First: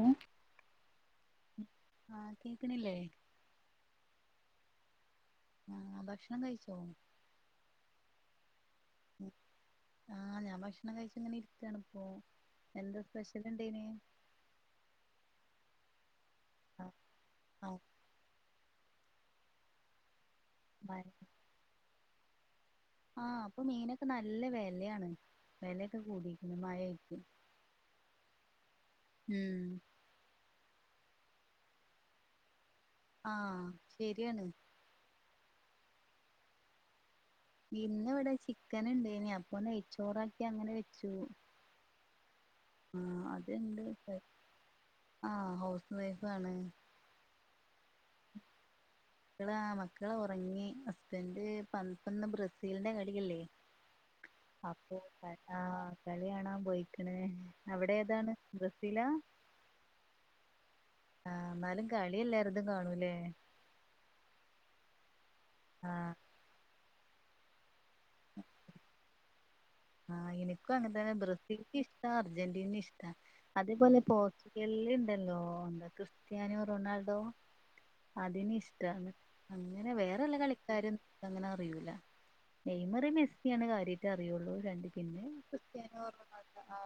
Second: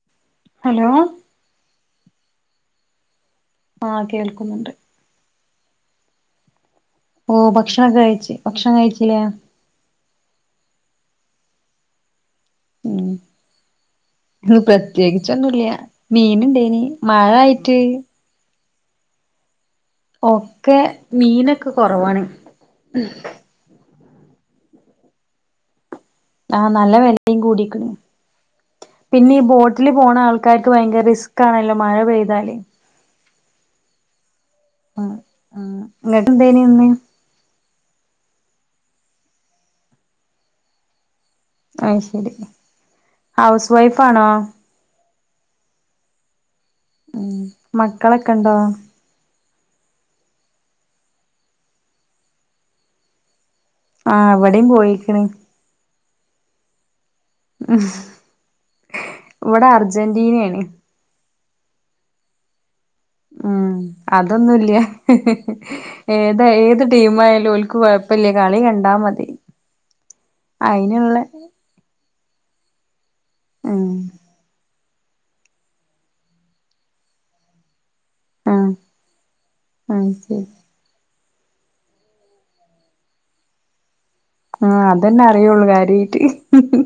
ഉം ഹലോ ആഹ് കേക്ക്‌ണില്ലേ ആഹ് കേൾക്കുന്നുണ്ട് ആഹ് ഭക്ഷണം കഴിച്ചോ ഓ ഭക്ഷണൊക്ക കഴിച്ച് ഭക്ഷണം കഴിചിലെ ണം കഴിച്ച് ങ്ങനെ ഇര്ക്കാണ് പ്പോ ഉം പ്രത്യേകിച്ചൊന്നു ല്ല്യ മീൻ ഇണ്ടേനി മഴ ആയിറ്റ്‌ ആഹ് ഒക്കെ മീനൊക്കെ കൊറവാണ് ആഹ് പ്പൊ മീനൊക്കെ നല്ല വെലെയാണ് വെല ആഹ് നല്ല വെലയ് കൂടിക്ക്‌ണ് പിന്നെ ഈ ഉം ബോട്ടില് പോണ ആൾക്കാര് ക്ക്‌ ഭയങ്കര റിസ്ക് ആണല്ലോ മഴ പെയ്താല് ആഹ് ശരിയാണ് ആഹ് ങ്ങക്ക് ന്തേ ഇന്ന് ഇവിടെ ചിക്കനുണ്ട് ആ ശരി ഹൗസ് അത്ണ്ട് വൈഫാണോ ആഹ് ഹൗസ് വൈഫാണ് ഉം മക്കളൊക്കെ ണ്ടോ ആ മക്കള് ഒറങ്ങി ഹസ്ബൻഡ് പ പ്പന്ന് ബ്രസീൽന്റെ കളില്ലേ ആ വെടെയും പോയിക്ക്‌ണ് കളിയാണൻ പോയിക്ക്‌ണ് അവിടേതാണ് ബ്രസീലാ ഇവിടെ അർജന്റീനേണ് ആ ന്നാലും കളി എല്ലാര്തും കാണൂ ലേ അതൊന്നുല്ല ഏതാ ഏത് ടീമായാലും ഓൽക്ക് കൊഴപ്പല്ല കളി കണ്ടാ മതി ആഹ് എനിക്കു അങ്ങൻ തന്നെ അയിന്ള്ളെ ബ്രസീൽക്ക് ഇഷ്ടാ അർജന്റീനെ ഇഷ്ടാ ഉം അതേപോലെ പോർച്ചുഗ ല്ല് ണ്ടല്ലോ എന്താ ക്രിസ്റ്റാന്യോ റൊണാൾഡോ അതിനെ ആഹ് ഇഷ്ടാണ് അങ്ങനെ ആഹ് വേറെള്ള ശരി കളിക്കാരും അങ്ങനെ അറിയൂല നെയ്മറി മെസ്സിയാണ് കാര്യട്ട് അറി ആ അതെന്നെ അറിയുള്ളൂ കാര്യായിറ്റ് റൊണാൾഡോ ആ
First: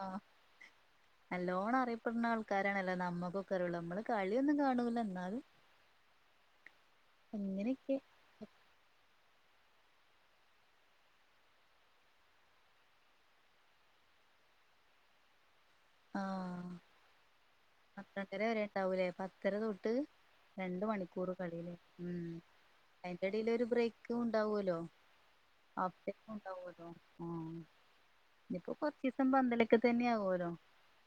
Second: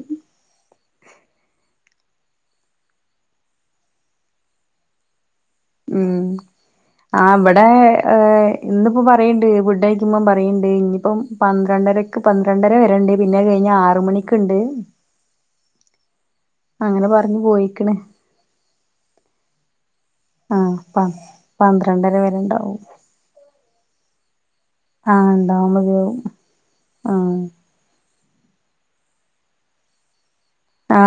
നല്ലോണം അറിയപ്പെട്ന്ന ആൾക്കാരാണല്ലോ നമ്മക്കൊക്ക അറിയുള്ളൂ നമ്മള് കളിയൊന്നും കാണൂല ന്നാലും ഉം ആ വ്ടെ അങ്ങനെയൊക്കെ ഇന്ന്പ്പോ പറിയി ണ്ട് ഫുഡ്ഡയ്ക്കുമ്പം പറിയിണ്ട് ന്നിപ്പം പന്ത്രണ്ടരക്ക് പന്ത്രണ്ടര വരെണ്ട് പിന്നെ അയ് കയ്ഞ്ഞാ ആറ് മണിക്ക് ണ്ട് ആ അങ്ങനെ പറഞ്ഞു പോയി പന്ത്രണ്ടര വരെ ണ്ടാവൂലേ പത്തര തൊട്ട് ആഹ് രണ്ട് പ മണിക്കൂറ് കളിലേ പന്ത്രണ്ടര ഉം വരെണ്ടാവും അയ്ന്റെടേല് ഒര് ബ്രേക്കുണ് ണ്ടാവൊലോ ആഹ് ഇണ്ടാവും ഹഫ് മതിയാവും ടൈമു ണ്ടാവൊലോ ആ ആഹ് ഇതിപ്പോ കൊർച്ചിസം പന്തളിക്കെ തന്നെ ആവോലോ ആ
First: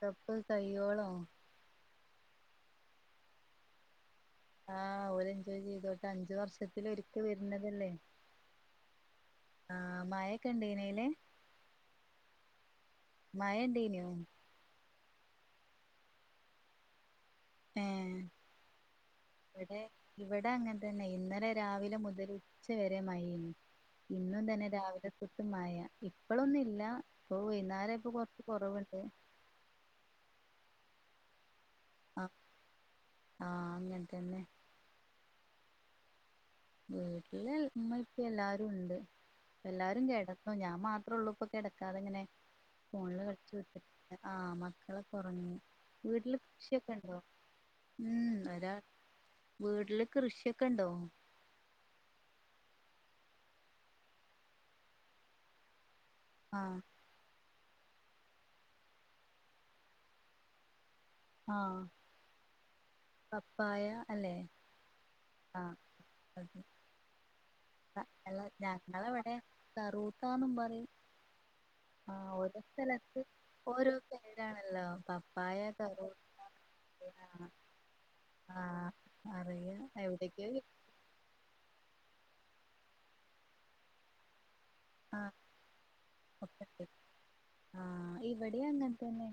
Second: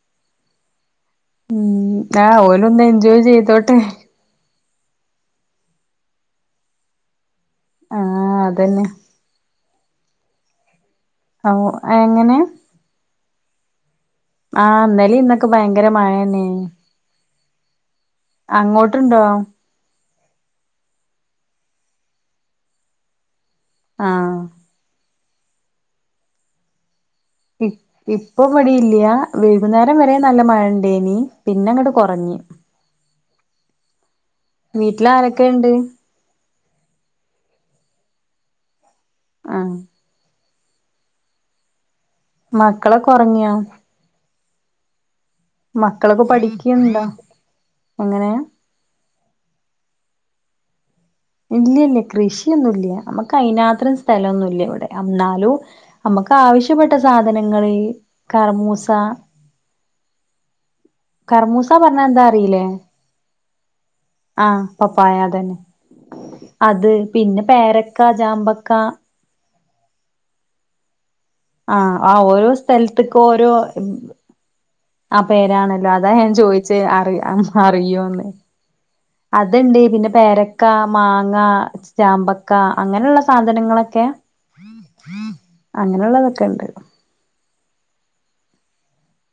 പ്പ് കയ്യോളോ ഉം ആ ഓല് ഒന്ന് എൻജോയ് ചെയ്തോട്ടെ ആഹ് ഓല് എൻജോയ് ചെയ്തോട്ടെ അഞ്ച് വർഷത്തില് ഒരിക്ക വെര് ണതല്ലേ ആഹ് അതന്നെ ആ മയൊക്കെ ണ്ടനീലെ ഓ എങ്ങനെ മയ ഇണ്ടേന്യോ ആഹ് ന്നലേ ഇന്നൊക്കെ ഭയങ്കര മഴ ന്നെ ഏഹ് വ്ടെ ഇവിട അങ്ങൻതന്നെ ഇന്നലെ രാവിലെ മുതൽ ഉച്ച വരെ മയെയ്നി ആഹ് ഇന്നും തന്നെ രാവിലെ മ്പൊത്തും മഴ ഇപ്പൊളൊന്നു ഇല്ല ഇപ്പൊ ഇ വൈകുന്നേരം കൊറച്ച് ഇപ്പൊ കുറവുണ്ട് മഴയില്ല വൈകുന്നേരം വരെ നല്ല മഴണ്ടേനി പിന്നങ്ങോട്ട് ആ കുറഞ്ഞ ആഹ് അങ്ങനെ തന്നെ വീട്ടിലാരൊക്കെ ഇണ്ട് വീട്ടില് ഇമ്മിം ഇപ്പിം എല്ലാരുണ്ട് ഇപ്പം ആഹ് എല്ലാരും കേട ഞൻ മാത്രേ ഒള്ളു ഇപ്പൊ കിടക്കാതെങ്ങനെ മക്കളൊക്കെ ഫോണില് കളിച്ചു ഒറങ്ങിയോ വിട്ടട്ട ആ മക്കളൊക്കെ ഉറങ്ങി മക്കളൊക്കെ വീട്ടില് കൃഷിയൊക്കെ പഠിക്കിണ്ടോ ഉണ്ടോ ഉം ഒരാളു വീട്ടില് കൃഷിയൊക്കെ ബണ്ടോ ഇല്ലല്ല കൃഷിയൊന്നുല്ല നമ്മക്ക് അതിനാത്രം സ്ഥലമൊന്നുല്ല ഇവിടെ എന്നാലും നമുക്ക് ആഹ് ആവശ്യപ്പെട്ട സാധനങ്ങള് കറ്മൂസ കർമൂസ ആഹ് പറഞ്ഞ എന്താ അറിയിലേ പപ്പായ അല്ലെ ആപപ്പായ അതന്നെ ആഹ് അത് പിന്നെ പേരക്ക ചക്കാ ചാമ്പക്കാ കറൂത്തന്നും പറയും ആ ആ ആഹ് ഓരോ സ്ഥലത്ത് സ്ഥലത്തക്കും ഓരോ പേരാണല്ലോ ആ പപ്പായ പേരാണല്ലോ അതാ കറൂത്ത ഞാൻ ചോയിച്ചെ അറ ആഹ് അറിയോന്ന് ആഹ് അറിയ അത്ണ്ട് പിന്നെ എവിടേക്കോ പേരക്ക മാങ്ങ ചാമ്പക്ക അങ്ങനെള്ള സാധനങ്ങളൊക്കെ ആഹ് അങ്ങനെയുള്ളതൊക്കെ ഇണ്ട്. ആ ഇവിടെ അങ്ങനെ തന്നെ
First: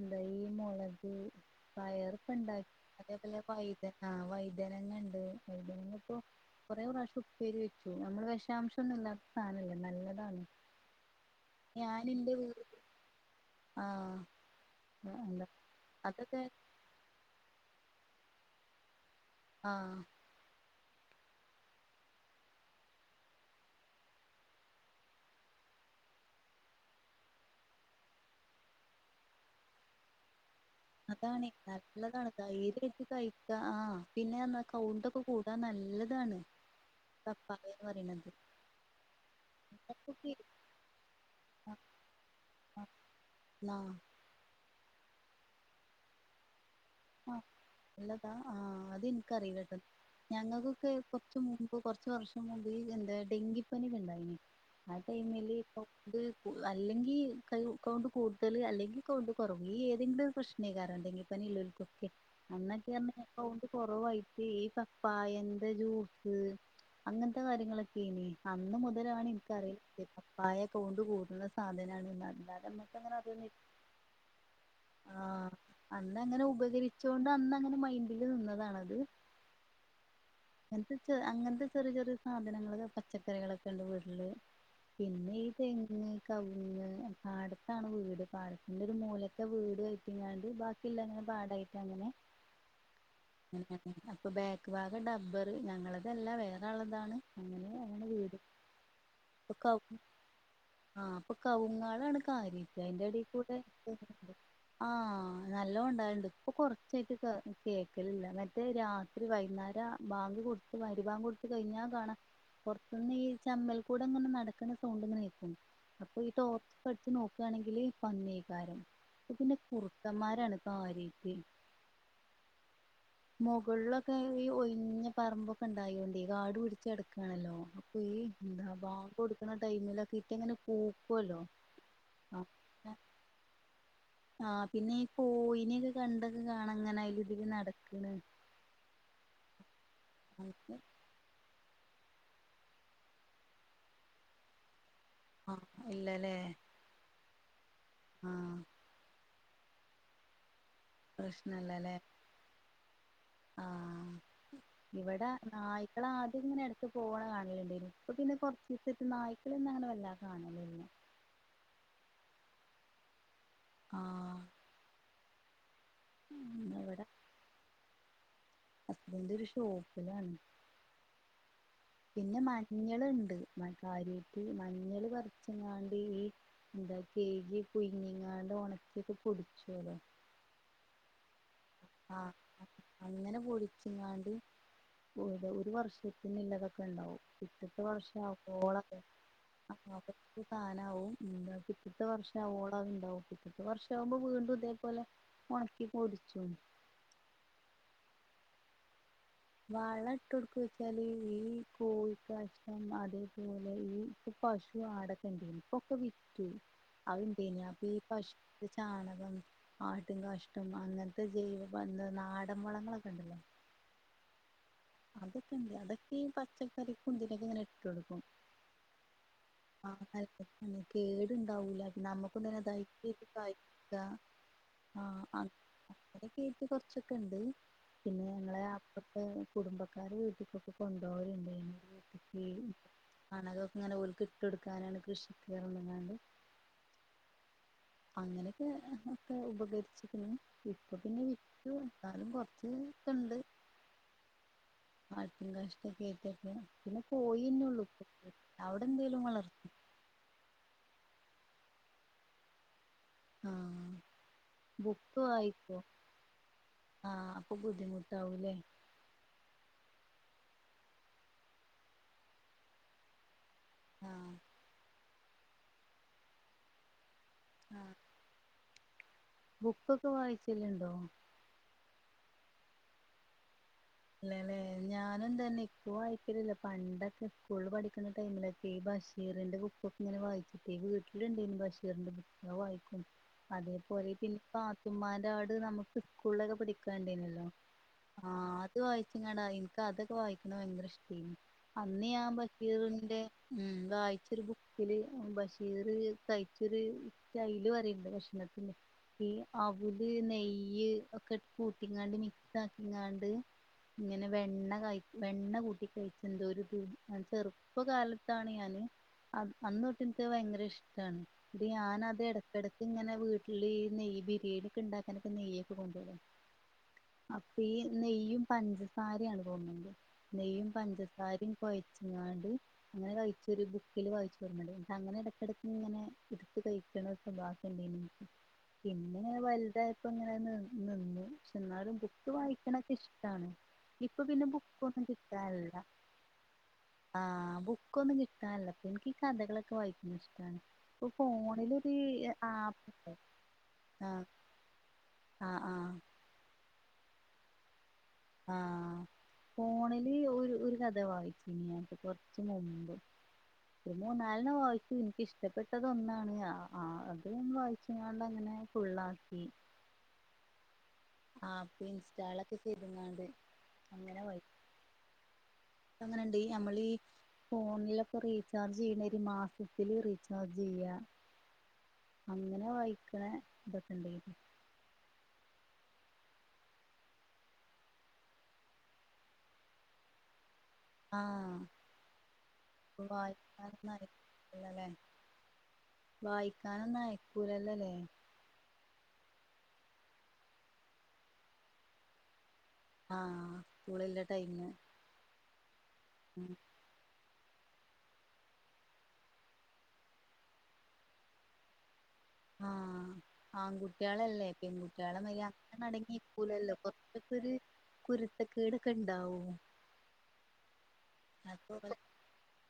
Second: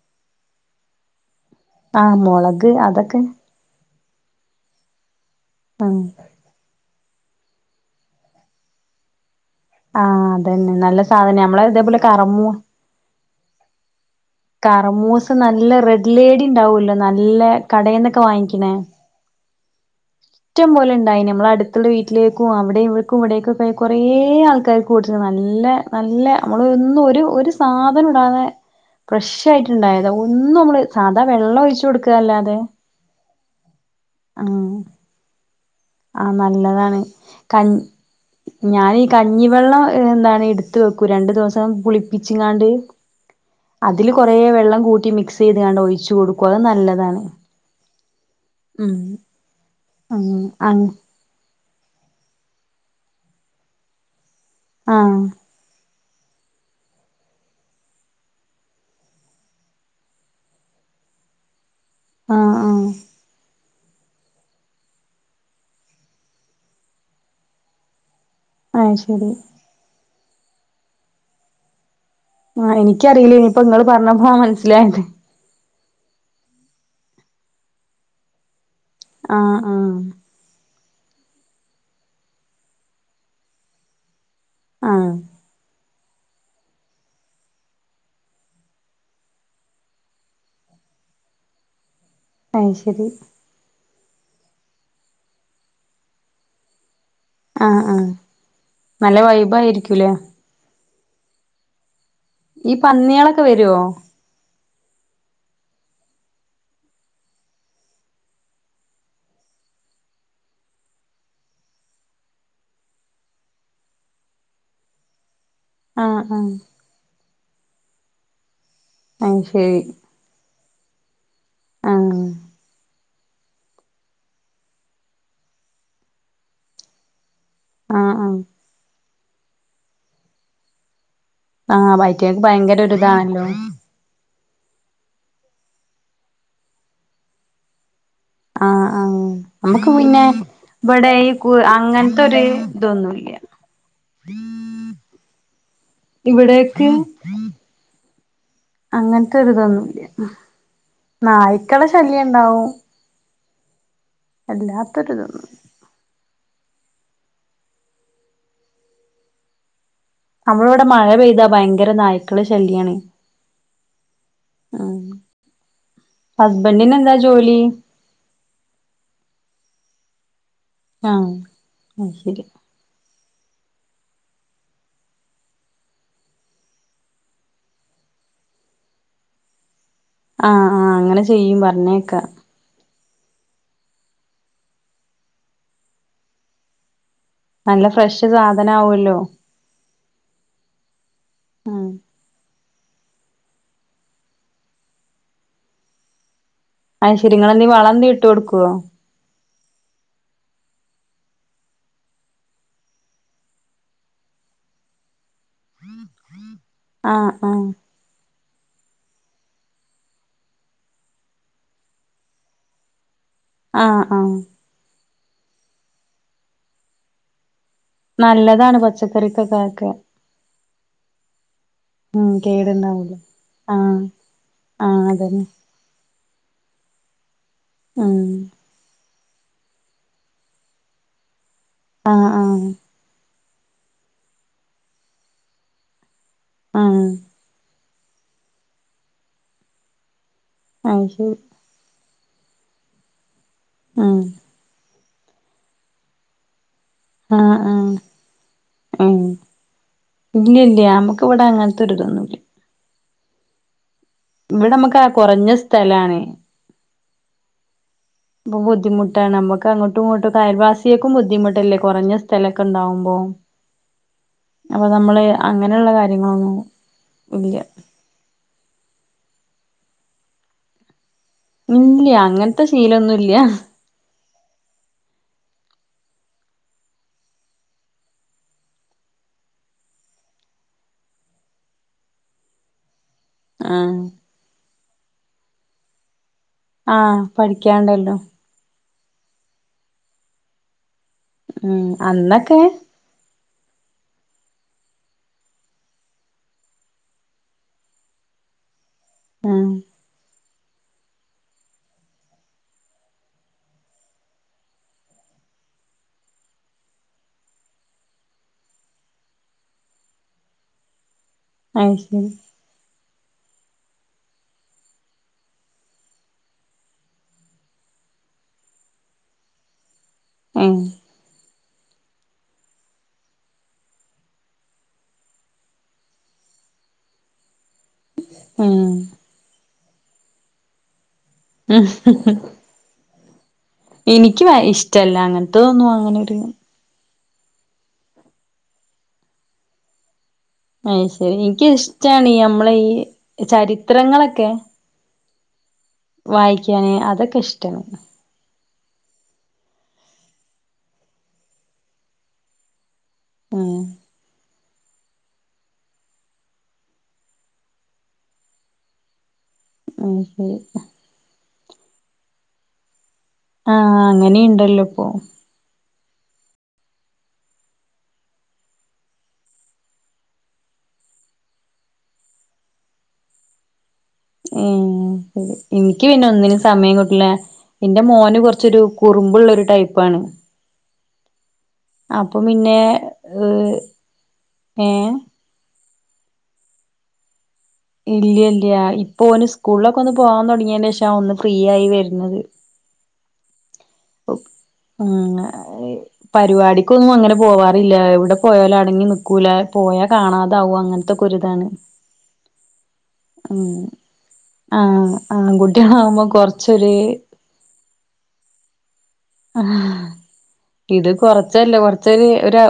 എന്താ ഈ മുളക് പയർ ആഹ് ഇപ്പം ഇണ്ടാ മുളക് അതൊക്കെ അതേപോലെ വൈതനാ വൈതനങ്ങണ്ട് ആഹ് നമ്മളിപ്പോ കൊറേ പ്രാശ്യം ഉപ്പേരി വെച്ചു. നമ്മള് വെഷാംശം ഒന്നും ഇല്ലാത്ത സാധനല്ലേ? ആ നല്ലതാണ് അതന്നെ. നല്ല സാധന. നമ്മളെ ഇതേപോലെ കറമ്മുസ [inaudible] ആാാ. കർമൂസ, നല്ല റെഡ്ലേഡി ണ്ടാവല്ലോ! നല്ല, കടയിന്നൊക്കെ വാങ്ങിക്കണേ ആഹ ഇഷ്ടം പോലെ ഇണ്ടായിനി നമ്മള അടുത്തുള്ള വീട്ടിലേക്കും അവിടെ ഇവർക്കും ഇവിടേക്കൊക്കെ ആയി കുറേ ആൾക്കാർക്ക് കൊടുത്ത് നല്ല നല്ല നല്ല നമ്മൾ ഒന്നും ഒരു ഒരു സാധനും ഇടാതെ ഫ്രഷായിട്ട്ണ്ടായതാ ഒന്നും നമ്മള് സാധാ അതാണ് വെള്ളം ഒഴിച്ചു കൊടുക്കുക നല്ലതാണ് അല്ലാതെ ധൈര്യായിട്ട് കഴിക്ക ആ ആഹ് പിന്നെന്നറഞ്ഞാ കൗണ്ടൊക്കെ കൂടും അത് ആഹ് നല്ലതാണ് നല്ലതാണ് കഞ്ഞി പപ്പായന്ന് പറിണത്. ഞാനീ കഞ്ഞിവെള്ളം എന്താണ് എട്ത്ത് വെക്കും, രണ്ടു ദിവസം പുളിപ്പിച്ചിങ്ങാണ്ട്. ആഹ് അതില് കൊറേ വെള്ളം കൂട്ടി മിക്സ് ചെയ്താണ്ട് ഒഴിച്ചു കൊടുക്കും അതാ നല്ലത് ആഹ നല്ലതാ ആ അത്ൻക്ക് അറീലട്ടന്നാ ഉം ആഹ് ഞങ്ങൾക്കൊക്കെ കൊറച്ച് മുമ്പ്, കൊറച്ച് വർഷം മുമ്പ് എന്താ ഡെങ്കിപ്പനിക്കണ്ടായിനിലെ? ആ ആഹ് ടൈമില് ഇപ്പൊ [inaudible] ഇത് അല്ലെങ്കിൽ കൈ കൗണ്ട് കൂടുതൽ അല്ലെങ്കിൽ കൗണ്ട് കൊറവ് ഈ ഏതെങ്കിലൊരു പ്രശ്നൈകാരം ഡെങ്കി പനില്ലോൽകൊക്കെ, ആഹ് അന്നൊക്കെറഞ്ഞാൽ കൗ [unintelligible] കുറവായിട്ട് ഈ പപ്പായന്റെ ജ്യൂസ് അങ്ങനത്തെ കാര്യങ്ങളൊക്കെനി അന്ന് ആഹ് മുതലാണ് ശരി എനിക്കറിയ ലൊട്ത്തിയെ, പപ്പായ കൗണ്ട് കൂട്ണ സാധനാണ്ന്ന്. അല്ലാതെ ആ നമ്മക്കങ്ങനെ എനിക്കറിയിലേനി അറിയൊന്നില്ല ഇപ്പോ ഇങ്ങള് പറഞ്ഞപ്പോ മനസ്സിലായത് അന്ന് അങ്ങനെ ഉപകരിച്ചൊണ്ട് അന്ന് അങ്ങനെ മൈൻഡില് നിന്നതാണ്ണത് ആ, ആ. അങ്ങനത്തെ ചെ, അങ്ങനത്തെ ചെറിയ, ചെറിയ സാധനങ്ങൾ, പച്ചക്കറികളൊക്കെ ഇണ്ട് വീട്ടില്. ആഹ് പിന്നെ ഇ തെങ്ങ് പിന്നെ ഈ കവുങ്ങ് പാടത്താണ് വീട് പാടത്തിന്റെ ഒരു മൂലക്കൽ വീട് കയറ്റിക്കാണ്ട് ബാക്കി ല്ലങ്ങനെ പാടായിട്ട് അങ്ങനെ അയ് ശരി അപ്പൊ ബാക്ക് ഭാഗം റബ്ബറ്, ഞങ്ങളതല്ല വേറാള്താണ്. ആഹ ആഹ നല്ല ഇപ്പൊ കവു വൈബായിരിക്കൂലേ ആഹ് അപ്പൊ കവുങ്ങാള് എട [unintelligible] ഈ പന്നീളൊക്കെ വെരോ ആഹ നല്ലോം ഇണ്ടാവല്ണ്ട് ഇപ്പൊ കൊറച്ചായിട്ട് കേക്കലില്ല മറ്റേ രാത്രി വൈകുന്നേരം ബാങ്ക് കൊടുത്ത്, മഗിരിബാങ്ക് കൊട്ത്ത കഴിഞ്ഞാ കാണാ. പുറത്തുന്നീ ചമ്മൽ കൂടെ ഇങ്ങനെ നടക്കുന്ന സൗണ്ടങ്ങനെ കേൾക്കും അപ്പൊ ആഹ് ഈ ആഹ് ടോർച്ചൊക്കെ അടിച്ച് നോക്കുആണെങ്കില് പന്നിയാക്കാരം. ഇപ്പ അത് പിന്നെ കുറുക്കന്മാരാണ് കാര്യായിട്ട്. ആ മുകളിലൊക്കെ ഈ ഒയിഞ്ഞ പറമ്പൊക്കെ ഇണ്ടായോണ്ടേ കാട് പിടിച്ചടക്ക ആ ആ കൊടുക്കണ ടൈമിലൊക്കെ ഇപ്പൊ എങ്ങനെ പൂ ആ വൈറ്റേക്ക് ഭയങ്കരൊരിതാണല്ലോ. ആ പിന്നെ ഈ കോഴിനെയൊക്കെ കണ്ടൊക്കെ കാണ് അങ്ങനെ അയിലെ ഇതിലെ നടക്കണ്. ആ ആ നമ്മുക്ക് പിന്നെ അതൊക്കെ ഇവിടെ ഈ കൂ ആ അങ്ങനത്തെരു ഇതൊന്നുല്ല ആഹ് ഇല്ലല്ലേ ഇവിടെക്കെ ആഹ് അങ്ങ രുതൊന്നുമല്ല നായ്ക്കള പ്രശ്നല്ലല്ലേ ശല്യം ഉണ്ടാവും ഇവടെ അല്ലാത്തൊരിതൊന്നും നായ്ക്കള് ആദ്യം ഇങ്ങനെ പോവണ കാണലുണ്ടേ ഇപ്പ പിന്നെ കുറച്ച് ദിവസായിട്ട് നായ്ക്കളൊന്ന അങ്ങനെ വല്ല നമ്മളിവിടെ മഴ പെയ്താ ഭയങ്കര നായ്ക്കള് ശല്യയാണേ ആ ഉം ഹസ്ബന്റിന് ഇവിടെ എന്താ ജോലി ഹസ്ബന്റ് ഒരുഷോപിലാണ് ആ പിന്നെ മഞ്ഞൾളിണ്ട് മ കാര്യട്ട് മഞ്ഞൾ കുറച്ചങ്ങാണ്ട് ഈ എന്ത കുഞ്ഞങ്ങാണ്ട് ഉണക്കിട്ട് പൊടിച്ചു അതോ ആ ആ അങ്ങനെ ചെയ്യും പറഞ്ഞേക്കാ ആഹ് അങ്ങനെ പൊടിച്ചിങ്ങാണ്ട് ഒരു വർഷത്തിന്നുള്ളതൊക്കെ ഉണ്ടാവും നല്ല ഫ്രഷ് സാധനം ആവല്ലോ അപ്പ അവർക്ക് സാധനവും ആഹ് പിറ്റത്തെ വർഷം ആവുള്ളു [unintelligible] ണ്ടാവുംട്ട് വർഷ ആകുമ്പോ വീണ്ടും ഇതേപോലെ ഉണക്കി പൊരിച്ചും അ് ശെരി നിങ്ങൾ നീ വളംതി ഇട്ടു കൊടുക്കുവോ വളം ഇട്ട്കൊടുക്കു ചോദിച്ചാൽ കോഴിക്കാഷം അതേപോലെ ഈ പശു ആടൊക്കെ ഉണ്ടനി ഇപ്പൊക്കെ വിറ്റു അത് ആഹ് ഇണ്ടനി ആഹ് ഈ പശു ചാണകം ആട്ടും കഷ്ടം അങ്ങനത്തെ ജൈവംന്ന നാടൻ വുളങ്ങളൊക്കെ ഉണ്ടല്ലോ ആ ആ അതൊക്കെ ഇണ്ട് അതൊക്കെ ഈ പച്ചക്കറി കുന്ലൊക്കെ ഇങ്ങെ ഇടും നല്ലതാണ് പച്ചക്കറിക്കൊക്കെ ആകെ അന്നെ കേടുണ്ട് താവുല്ല നമു കേടുണ്ടാവൂല ആഹ് ആഹ് [unintelligible] അതന്നെ ആ കുറച്ചൊക്കെ ഉണ്ട് ഉം പിന്നെ ഞങ്ങള അപ്പ കുടുംബക്കാാര് വീട്ടിക്കൊക്കെ കൊണ്ട് ആഹ് പോക്കല് ആഹ് [unintelligible] അണകൊക്കെ ഇങ്ങനെ ഒക്ക് ഇട്ട് കൊടുക്കാനാണ് കൃഷിക്കറങ്ങാണ്ട് ആ അങ്ങനെയൊക്കെ ഒക്കെ ഉപകരിച്ചിരിക്കുന്നു ഇപ്പൊ അത് പിന്നെ ശരി വി എന്നാലും കൊറച്ച് ഇണ്ട് ആ [inaudible] പിന്നെ ആഹ് കോയിന്നേള്ളൂ ആഹ് അവിടെ എന്തേലും വളർത്തി നമുക്ക് ഇവിടെ അങ്ങനത്തെരിതൊന്നുല്ല ആ ഇവിടെ നമക്ക് കുറഞ്ഞ സ്ഥലാണ് ആഹ് അപ്പൊ ബുദ്ധിമുട്ടാവൂലേ ഇപ്പ ബുദ്ധിമുട്ടാണ് നമ്മക്ക് അങ്ങോ അങ്ങൊട്ടും ഇങ്ങട്ടൊക്കയൽവാസിയക്കും ബുദ്ധിമുട്ടല്ലേ കുറഞ്ഞ സ്ഥലൊക്കെ ഉണ്ടാവുമ്പോ. ആഹ് അപ്പൊ നമ്മള് അങ്ങനെ ഉള്ള കാര്യങ്ങള് ഒന്നും ഇല്ല ആഹ് ബുക്കൊക്കെ വായിക്കലുണ്ടോ? ഇല്ല അങ്ങനത്തെ ശീലൊന്നുല്ല്യ അല്ലല്ലെ ഞാനും തന്നെ ഇപ്പൊ വായിക്കലില്ല. പണ്ടൊക്കെ സ്കൂള് പഠിക്കുന്ന ടൈമിലക്കെ ഈ ഭാഷ ബഷീറിന്റെ ബുക്കൊക്കെ ഇങ്ങനെ വായിച്ചിട്ടെ വീട്ടിലുണ്ടേനും ബഷീറിന്റെ ബുക്ക് അത് വായിക്കും ആഹ് അതേപോലെ പിന്നെ പാത്തുമ്മാന്റെ ആട് നമുക്ക് സ്കൂൾലൊക്കെ ആഹ് പഠിക്കാണ്ടേനല്ലോ പഠിക്കാണ്ടല്ലോ ആ അത് വായിച്ചങ്ങാണ്ട് എനക്ക് അതൊക്കെ വായിക്കണ ഭയങ്കര ഇഷ് ഉം അന്ന് ഞാ അന്നൊക്കെ ബഷീറിന്റെ ഉം വായിച്ചരു ബുക്കില് ബഷീർ കഴിച്ചൊരു സ്റ്റൈല് പറയണ്ട് ഭക്ഷണ പിന്നെ ഈ ഉം അവല് നെയ്യ് ഒക്കെ കൂട്ടിങ്ങാണ്ട് മിക്സ് ആക്കിങ്ങാണ്ട് ഇങ്ങനെ വെണ്ണ ക വെണ്ണ കൂട്ടി കഴിച്ച എന്തോ ഒരു ചെറുപ്പകാലത്താണ് അന്ന് അന്ന്തൊട്ട് എനിക്ക് ഭയങ്കര ഇഷ്ട്ടാണ്. എന്നിട്ട് അത് ഞാനത് ശരി ഇടക്കടക്ക് ഇങ്ങനെ വീട്ടില് ഈ നെയ്യ് ബിരിയാണി ഒക്കെ ഉണ്ടാക്കാനൊക്കെ നെയ്യ ഒക്കെ കൊണ്ടെരു അപ്പ ഈ നെയ്യും പഞ്ചസാരയാണ് തോന്നുണ്ട് നെയ്യും ഉം പഞ്ചസാരം കൊയിച്ചങ്ങാണ്ട് അങ്ങനെ കഴിച്ചൊര് ബുക്കില് വായിച്ച ഓർമണ്ട് അങ്ങനെ ഇടക്കടക്ക് ഇങ്ങനെ എടുത് കഴിക്കണ സ്വഭാവണ്ടീനിഎനിക്ക്. ഉം പിന്നെ വലുതായപ്പം ഇങ്ങനെ നിന്ന്. പക്ഷെ ഉം എന്നാലും ബുക്ക് വായിക്കണൊക്കെ ഇഷ്ടാണ്. ഇപ്പൊ എനിക്ക് പിന്നെ വ ബുക്കൊന്നും ഇഷ്ടല്ല അങ്ങനത്തോ കിട്ടാനില്ല ന്നും അങ്ങനൊരു ആഹ് ബുക്കൊന്നും കിട്ടാനല്ലപ്പൊ എനിക്ക് കഥകളൊക്കെ വായിക്കുന്ന ഇഷ് അത് ശരി എനിക്ക് ഇഷ്ടാണ് ഞമ്മളെ ആപ്പ് ഈ ഉണ്ട് ചരിത്രങ്ങളൊക്കെ ആ ആ ക്കാന് അതൊക്കെ ഇഷ്ട്ടാണ് ആ ഫോണില് ഒരു ഒരു കഥ വായിച്ചു ഞാൻ ഇപ്പൊ കൊർച്ച് മുമ്പ് ഉം പിന്നെ നാലെണ്ണം വായി ച്ച് എനിക്കിഷ്ടപ്പെട്ടത് ഒന്നാണ് ആ ആ അത് വായിച്ചങ്ങാണ്ട് അങ്ങനെ ഫുള്ളാക്കി. അത് ശെരി ആ അപ്പൊ ഇൻസ്റ്റാൾ ഒക്കെ ചെയ്തുങ്ങാണ്ട് ആ അങ്ങനെയുണ്ടല്ലോ ഇപ്പൊ അങ്ങനെണ്ട് ഞമ്മളീ ഫോണിലൊക്കെ റീചാർജ് ചെയ്യ്ണൊരീ ഒരു മാസത്തില് റീചാർജ് ചെയ്യാ. അങ്ങനെ വായിക്കണ ഇതൊക്കെ ഇണ്ടേ ഉം എനിക്ക് പിന്നെ ഒന്നിനും സമയം കിട്ടില്ല എന്റെ മോന് കുറച്ചൊരു കുറുമ്പുള്ളൊരു ടൈപ്പാണ് ആ അപ്പൊ പിന്നെ ഏ വാഴിക്കാനൊന്നയ് ഇല്ല ഇല്ല്യാ ഇപ് ഇപ്പോ ഓന് സ്കൂളിലൊക്കെ ഒന്ന് പോകാൻ തുടങ്ങിയതിന് ശേഷ ആ ഒന്ന് ഫ്രീ ആയി വരുന്നത് ആഹ സ്കൂളില്ല ടൈമിന് ഉം പരിപാടിക്കൊന്നും അങ്ങന പോവാറില്ല എവിടെ പോയാലോ അടങ്ങി നിൽക്കൂല പോയാ കാണാതാവും അങ്ങനത്തെൊക്കെ ഒരിതാണ് ആഹ ഉം ആൺകുട്ടികളല്ലേ ആഹ് പെൺകുട്ടികളെ മരി അങ്ങനെ ആൺകുട്ടികളാവുമ്പോ അടങ്ങിക്കൂലല്ലോ കൊറച്ചൊരു കൊറച്ചക്കെ ഒരു കുരുത്തക്കീട് ആഹ ഇത് അപ്പൊ കൊറച്ചല്ലേ കൊറച്ച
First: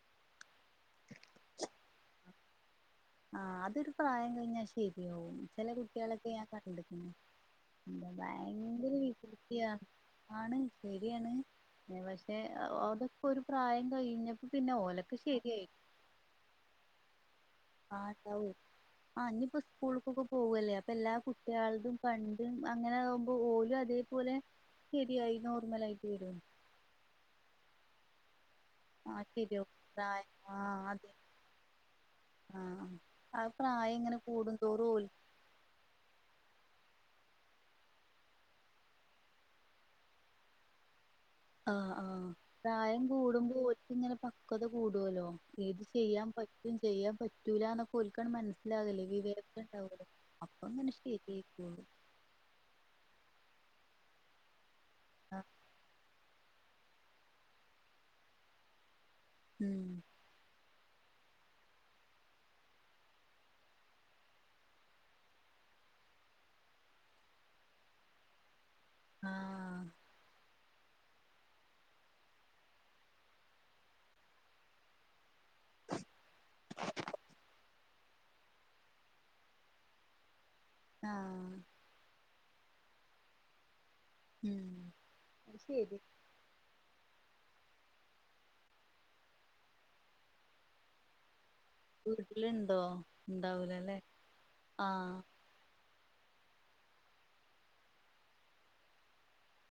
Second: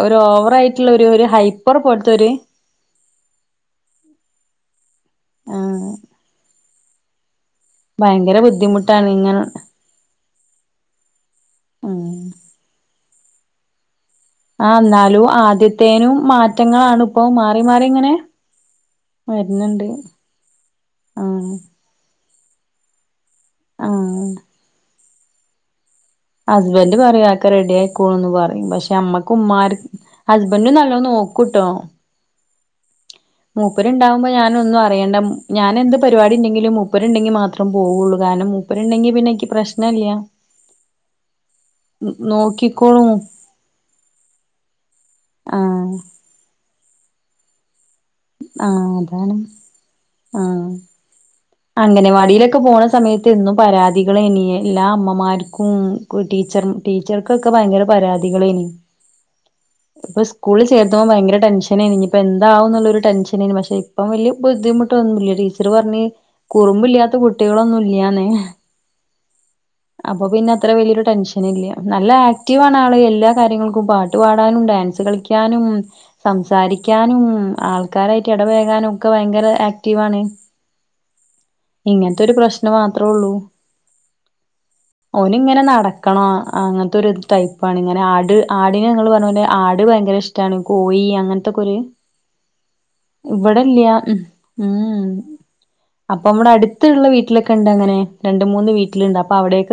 ഒരു ഓവർ ആയിട്ടുള്ള ഒരു ഒരു ഹൈപ്പർ പോൽത്തൊരു ആഹ അതൊരു പ്രായം കഴിഞ്ഞാൽ ശരിയാവും ചെില ആഹ് കുട്ടികളൊക്കെ ഞാൻ കണ്ടെക്കുണ് എന്താ ഭയങ്കര ബുദ്ധിമുട്ടാണ് ഇങ്ങനെ വികൃത്തിയാണ് ആണ് ശരിയാണ് ഉം പക്ഷെ അതൊക്കെ ഒരു പ്രായം കഴിഞ്ഞപ്പോ ആ പിന്നെ ഓലൊക്കെ എന്നാലും ശരിയായി ആദ്യത്തേനും മാറ്റങ്ങളാണ് ഇപ്പൊ ആട്ട ആ ഇനിയിപ്പോ വരുന്നുണ്ട് സ്കൂളക്കൊക്കെ പോവല്ലേ അപ്പൊ എല്ലാ ആഹ് കുട്ടികളും കണ്ട് അങ്ങനെ ആകുമ്പോ ഓലും ആഹ് അതേപോലെ ശെരിയായി നോർമലയിട്ട് ഹസ്ബൻഡറ് പറയാക്കെ റെഡി ആയിക്കോണന്ന് പറു പക്ഷെ ആഹ് അമ്മക്ക് ശരിയാവും ഉുമ്മാർ പ്രായം ഹസ്ബൻഡും നല്ലോ നോക്കൂട്ടോ ആഹ മൂപ്പരു ഉണ്ടാവുമ്പോ ഞാനൊന്നും അറിയേണ്ട ഞാനെ എന്ത് പരിപാടി ഉണ്ടെങ്കിലും മൂപ്പരു ഉണ്ടെങ്കി മാത്രം പോവുള്ളൂ കാരണം മൂപ്പരുണ്ടെങ്കി പിന്നെ എനിക്ക് പ്രശ്നമല്ല ആഹ് ആഹ പ്രായം കൂടുമ്പോ ഓൽ ക്ക് ഇങ്ങനെ പക്വത കൂടുല്ലോ ഇതു ആഹ് ചെയ്യാൻ പറ്റ എന്നിട്ടും ചെയ്യാൻ പറ്റൂലന്നൊക്കാണ് ആഹ് മനസ്സിലാകല്ലേ അതാണ് വിവരം ഒന്നും ആഹ് ഉണ്ടാവില്ല അംഗനവാടിയിലൊക്കെ പോകുന്ന സമയത്ത് എന്നും പരാതികൾ ഇനി എല്ലാ ആഹ് അമ്മമാർക്കും ടീച്ചർക്കൊക്കെ ഭയങ്കര ഉം പരാതികൾഇപ്പോ സ്കൂളിൽ ചേർന്ന്പോൾ ഭയങ്ക ടെൻഷനായി ഇനി ഇപ്പോ എന്താവന്നുള്ള ഒരു ടെൻഷനായിരുന്നു പക്ഷെ ഇപ്പോൾ വലിയ ബുദ്ധിമുട്ടൊന്നുമില്ല ടീച്ചറും പറ കുറുമ്പില്ലാത്ത കുട്ടികളൊന്നും ഇല്ലന്നേ ആഹ് അപ്പൊ പിന്നെ അത്ര വലിയൊരു ടെൻഷന ഇല്ല നല്ല ആക്റ്റീവാണ് ആള് എല്ലാ കാര്യൾക്കും പാട്ട് പാടാനും ഡാൻസ് കളിക്കാനും ഉ സംസാരിക്കാനും ആൾക്കാരായിട്ട് ഇടപേയകനും ഒക്കെ ഭയങ്കര ആക്റ്റീവാണ് ആഹ് ഇങ്ങനത്തെൊ ഒരു പ്രശ്നം മാത്രേ ഉള്ളൂ ഉം ഓന് അത് ഇങ്ങനെ ശരി നടക്കണോ അങ്ങനത്തെൊ ഒരു ടൈപ്പാണ് ഇങ്ങനെ ആട് ആടിനെ ഞങ്ങൾ പറഞ്ഞ പോലെ ആട് ഭയങ്കര ഇഷ്ടമാണ് കോഴി അങ്ങനെ അത്തകുറി വീട്ടിലുണ്ടോ ഇവിടെല്ലയ ഉണ്ടാവൂലല്ലേ ഉ ആഹ് അപ്പൊ നമ്മടെ അടുത്തുള്ള വീട്ടിലൊക്കെ ഉണ്ട് അങ്ങനെ രണ്ട മൂന്ന് വീട്ടിലുണ്ട് അപ്പൊ അവിടെയൊക്കെ